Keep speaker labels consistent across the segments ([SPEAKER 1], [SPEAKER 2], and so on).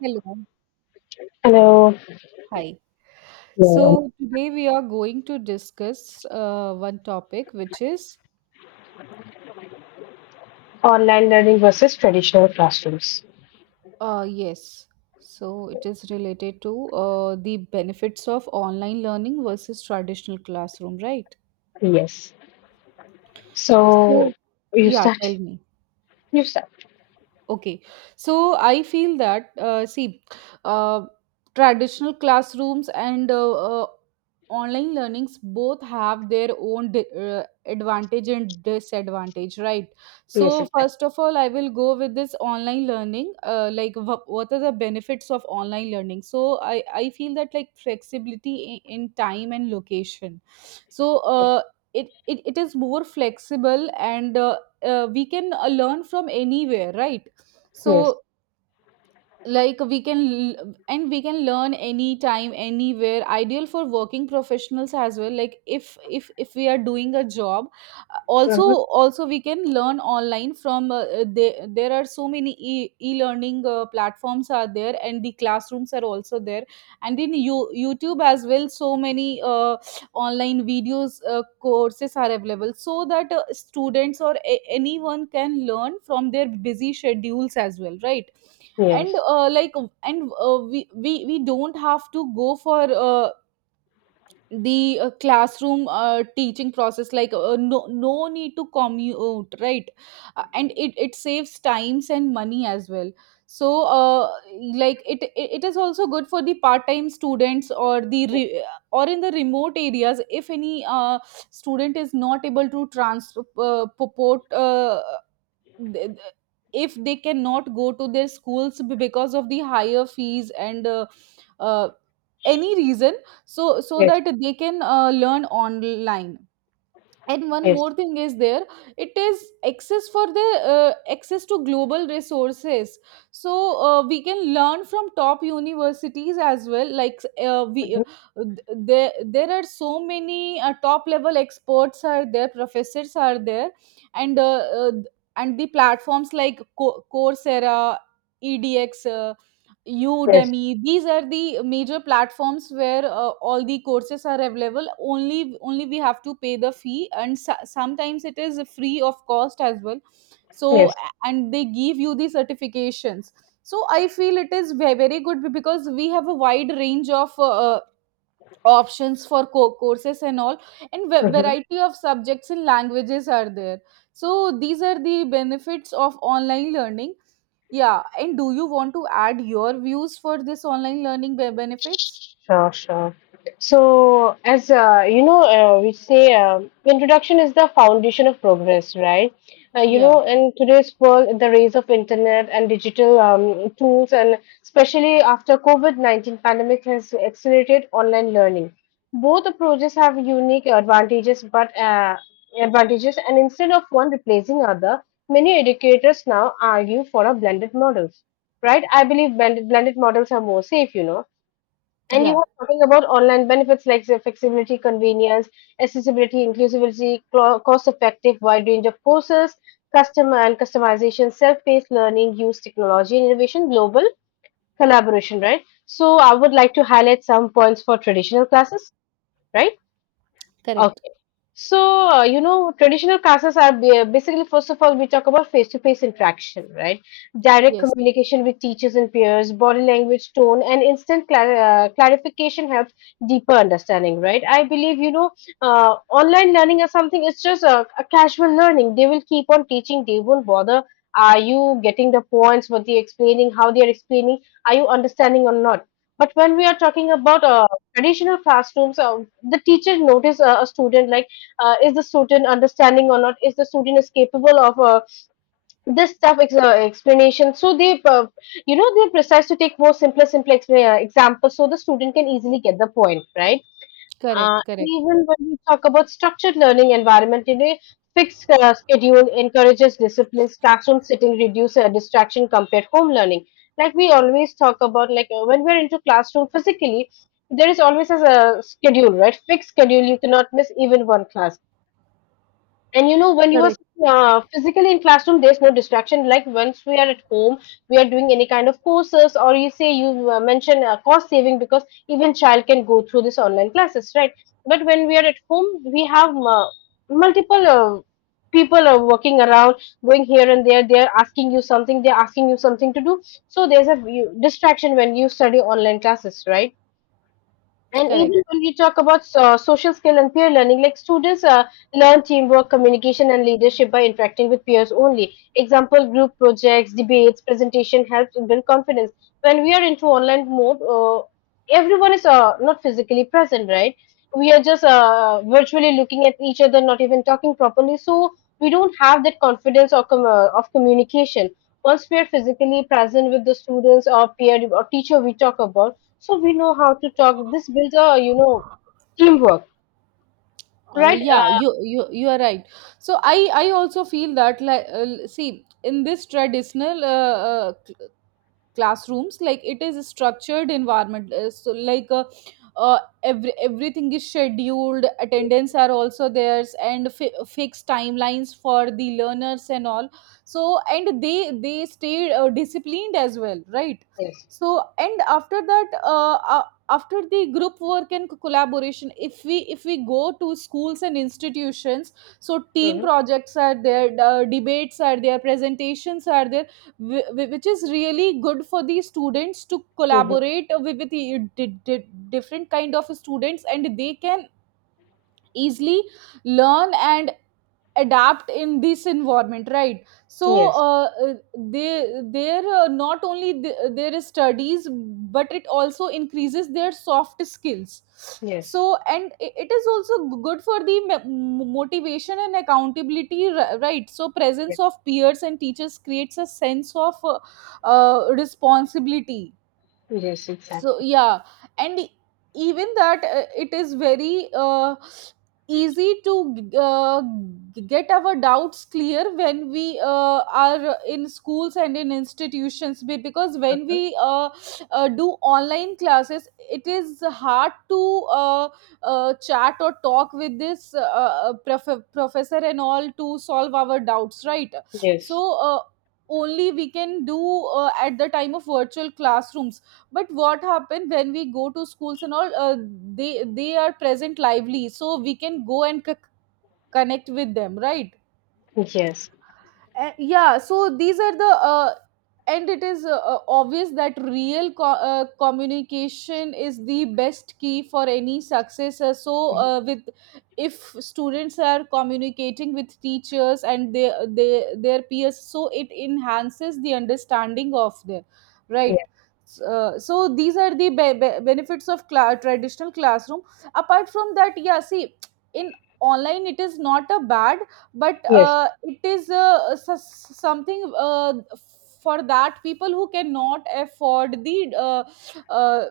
[SPEAKER 1] Hello.
[SPEAKER 2] Hello.
[SPEAKER 1] Hi.
[SPEAKER 2] Yeah.
[SPEAKER 1] So today we are going to discuss one topic, which is
[SPEAKER 2] Online learning versus traditional classrooms.
[SPEAKER 1] yes. So it is related to the benefits of online learning versus traditional classroom, right?
[SPEAKER 2] Yes. So
[SPEAKER 1] So,
[SPEAKER 2] you
[SPEAKER 1] yeah,
[SPEAKER 2] start.
[SPEAKER 1] tell me.
[SPEAKER 2] You start.
[SPEAKER 1] Okay, so I feel that see, uh, traditional classrooms and online learnings both have their own advantage and disadvantage, right?
[SPEAKER 2] Yes,
[SPEAKER 1] So
[SPEAKER 2] exactly.
[SPEAKER 1] first of all, I will go with this online learning. Like, what are the benefits of online learning? So I feel that like flexibility in time and location. So it is more flexible and we can learn from anywhere, right?
[SPEAKER 2] Yes.
[SPEAKER 1] So, like we can and we can learn anytime, anywhere. Ideal for working professionals as well. Like if we are doing a job, also
[SPEAKER 2] uh
[SPEAKER 1] also we can learn online from. There are so many e learning platforms are there, and the classrooms are also there, and in YouTube as well. So many online videos courses are available, so that students or anyone can learn from their busy schedules as well, right? And
[SPEAKER 2] Yes.
[SPEAKER 1] like and we don't have to go for the classroom teaching process like no no need to commute, right? And it saves times and money as well. So like, it is also good for the part time students or the or in the remote areas. If any student is not able to transport purport, th- th- if they cannot go to their schools because of the higher fees and uh, any reason, so
[SPEAKER 2] Yes.
[SPEAKER 1] that they can learn online. And one
[SPEAKER 2] Yes.
[SPEAKER 1] more thing is there, it is access for the access to global resources. So we can learn from top universities as well. Like we
[SPEAKER 2] Mhm.
[SPEAKER 1] there there are so many top level experts are there, professors are there. And and the platforms like coursera, edx,
[SPEAKER 2] Yes.
[SPEAKER 1] Udemy. These are the major platforms where all the courses are available. Only we have to pay the fee, and sometimes it is free of cost as well. So
[SPEAKER 2] Yes.
[SPEAKER 1] and they give you the certifications. So I feel it is very very good because we have a wide range of. Uh, options for courses and all, and
[SPEAKER 2] Mm-hmm.
[SPEAKER 1] variety of subjects and languages are there. So these are the benefits of online learning. Yeah, and do you want to add your views for this online learning benefits?
[SPEAKER 2] Sure, sure. So, as we say introduction is the foundation of progress, right?
[SPEAKER 1] Yeah,
[SPEAKER 2] In today's world, in the rise of internet and digital tools, and especially after COVID-19 pandemic has accelerated online learning. Both approaches have unique advantages, and instead of one replacing other, many educators now argue for a blended models, right? I believe blended models are more safe, you know. And you
[SPEAKER 1] yeah,
[SPEAKER 2] were talking about online benefits like say, flexibility, convenience, accessibility, inclusivity, cost effective, wide range of courses, customer and customization, self paced learning, use technology and innovation, global collaboration, right? So, I would like to highlight some points for traditional classes, right?
[SPEAKER 1] correct.
[SPEAKER 2] So, traditional classes are basically, first of all, we talk about face to face interaction, right? Direct
[SPEAKER 1] Yes,
[SPEAKER 2] communication with teachers and peers, body language, tone, and instant clarification helps deeper understanding, right? I believe online learning or something, it's just a casual learning. They will keep on teaching, they won't bother. Are you getting the points, what they're explaining, how they're explaining? Are you understanding or not? But when we are talking about traditional classrooms, the teacher notice a student like is the student understanding or not, is the student is capable of this stuff explanation, so they they precise to take more simpler examples, so the student can easily get the point, right?
[SPEAKER 1] correct,
[SPEAKER 2] And
[SPEAKER 1] correct,
[SPEAKER 2] even when we talk about structured learning environment, you know, fixed schedule encourages disciplines, classroom sitting reduce distraction compared home learning, like we always talk about like when we're into classroom physically, there is always a schedule, right? Fixed schedule, you cannot miss even one class. And you know, when you are
[SPEAKER 1] correct.
[SPEAKER 2] physically in classroom, there's no distraction. Like once we are at home, we are doing any kind of courses, or you say you mentioned cost saving, because even child can go through this online classes, right? But when we are at home, we have multiple people are working around, going here and there. They're asking you something. They're asking you something to do. So there's a you, distraction when you study online classes, right? And even
[SPEAKER 1] Correct.
[SPEAKER 2] when we talk about social skill and peer learning, like students learn teamwork, communication, and leadership by interacting with peers only. Example, group projects, debates, presentation helps build confidence. When we are into online mode, everyone is not physically present, right? We are just virtually looking at each other, not even talking properly. So we don't have that confidence or of communication. Once we are physically present with the students or peer or teacher we talk about, so we know how to talk, this builds a, you know, teamwork, right?
[SPEAKER 1] Yeah, you are right. So I also feel that like see, in this traditional classrooms, like it is a structured environment. So like uh, everything is scheduled, attendance are also theirs, and fixed timelines for the learners and all. So and they stay disciplined as well, right?
[SPEAKER 2] Yes.
[SPEAKER 1] So and after that after the group work and collaboration, if we go to schools and institutions, so team
[SPEAKER 2] Hmm.
[SPEAKER 1] projects are there, debates are there, presentations are there, which is really good for the students to
[SPEAKER 2] Hmm.
[SPEAKER 1] collaborate with the different kind of students, and they can easily learn and adapt in this environment, right? So
[SPEAKER 2] Yes.
[SPEAKER 1] uh, uh, they there not only there is studies, but it also increases their soft skills. So and it is also good for the motivation and accountability, right? So presence of peers and teachers creates a sense of responsibility. So yeah, and even that it is very easy to get our doubts clear when we are in schools and in institutions, because when we do online classes, it is hard to chat or talk with this professor and all to solve our doubts, right?
[SPEAKER 2] Yes.
[SPEAKER 1] So only we can do at the time of virtual classrooms. But what happened when we go to schools and all they are present lively, so we can go and connect with them, right?
[SPEAKER 2] Yes.
[SPEAKER 1] Yeah, so these are the, and it is obvious that real communication is the best key for any success. So,
[SPEAKER 2] Hmm.
[SPEAKER 1] with if students are communicating with teachers and they their peers, so it enhances the understanding of their, right.
[SPEAKER 2] Yes.
[SPEAKER 1] So these are the benefits of traditional classroom. Apart from that, yeah, see, in online it is not a bad, but
[SPEAKER 2] Yes.
[SPEAKER 1] it is something for that people who cannot afford the uh,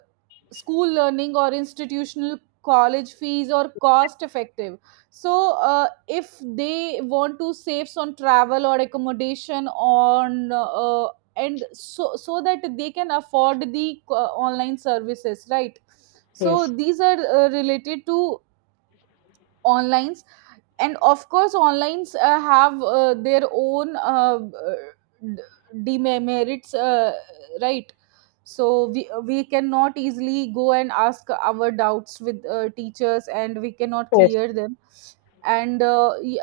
[SPEAKER 1] school learning or institutional college fees or cost effective. So if they want to save on travel or accommodation on and so that they can afford the online services, right? So
[SPEAKER 2] Yes.
[SPEAKER 1] these are related to online. And of course onlines have their own demerits, right? So we cannot easily go and ask our doubts with teachers, and we cannot
[SPEAKER 2] Yes.
[SPEAKER 1] clear them. And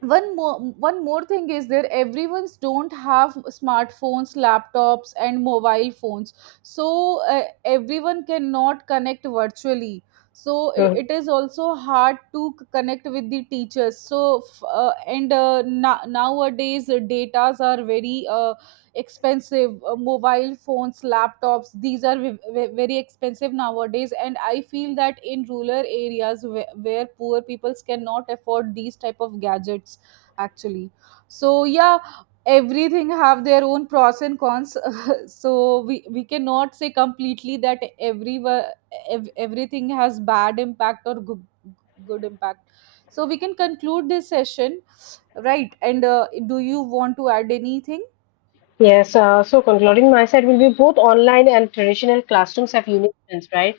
[SPEAKER 1] one more thing is there, everyone's don't have smartphones, laptops, and mobile phones. So everyone cannot connect virtually, so it is also hard to connect with the teachers. So and nowadays datas are very expensive. Mobile phones, laptops, these are very expensive nowadays, and I feel that in rural areas where poor peoples cannot afford these type of gadgets actually. So yeah, everything have their own pros and cons. So we cannot say completely that every everything has bad impact or good, good impact. So we can conclude this session, right? And do you want to add anything?
[SPEAKER 2] Yes. So concluding my side will be both online and traditional classrooms have unique strengths, right?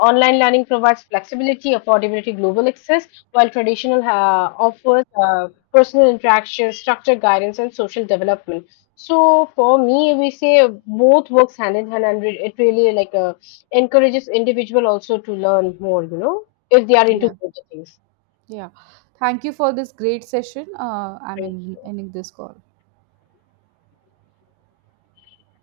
[SPEAKER 2] Online learning provides flexibility, affordability, global access, while traditional offers personal interaction, structured guidance, and social development. So for me, we say both works hand in hand, and it really like encourages individual also to learn more, you know, if they are into
[SPEAKER 1] Yeah.
[SPEAKER 2] both the things.
[SPEAKER 1] Yeah. Thank you for this great session. I'm
[SPEAKER 2] Right.
[SPEAKER 1] ending this call.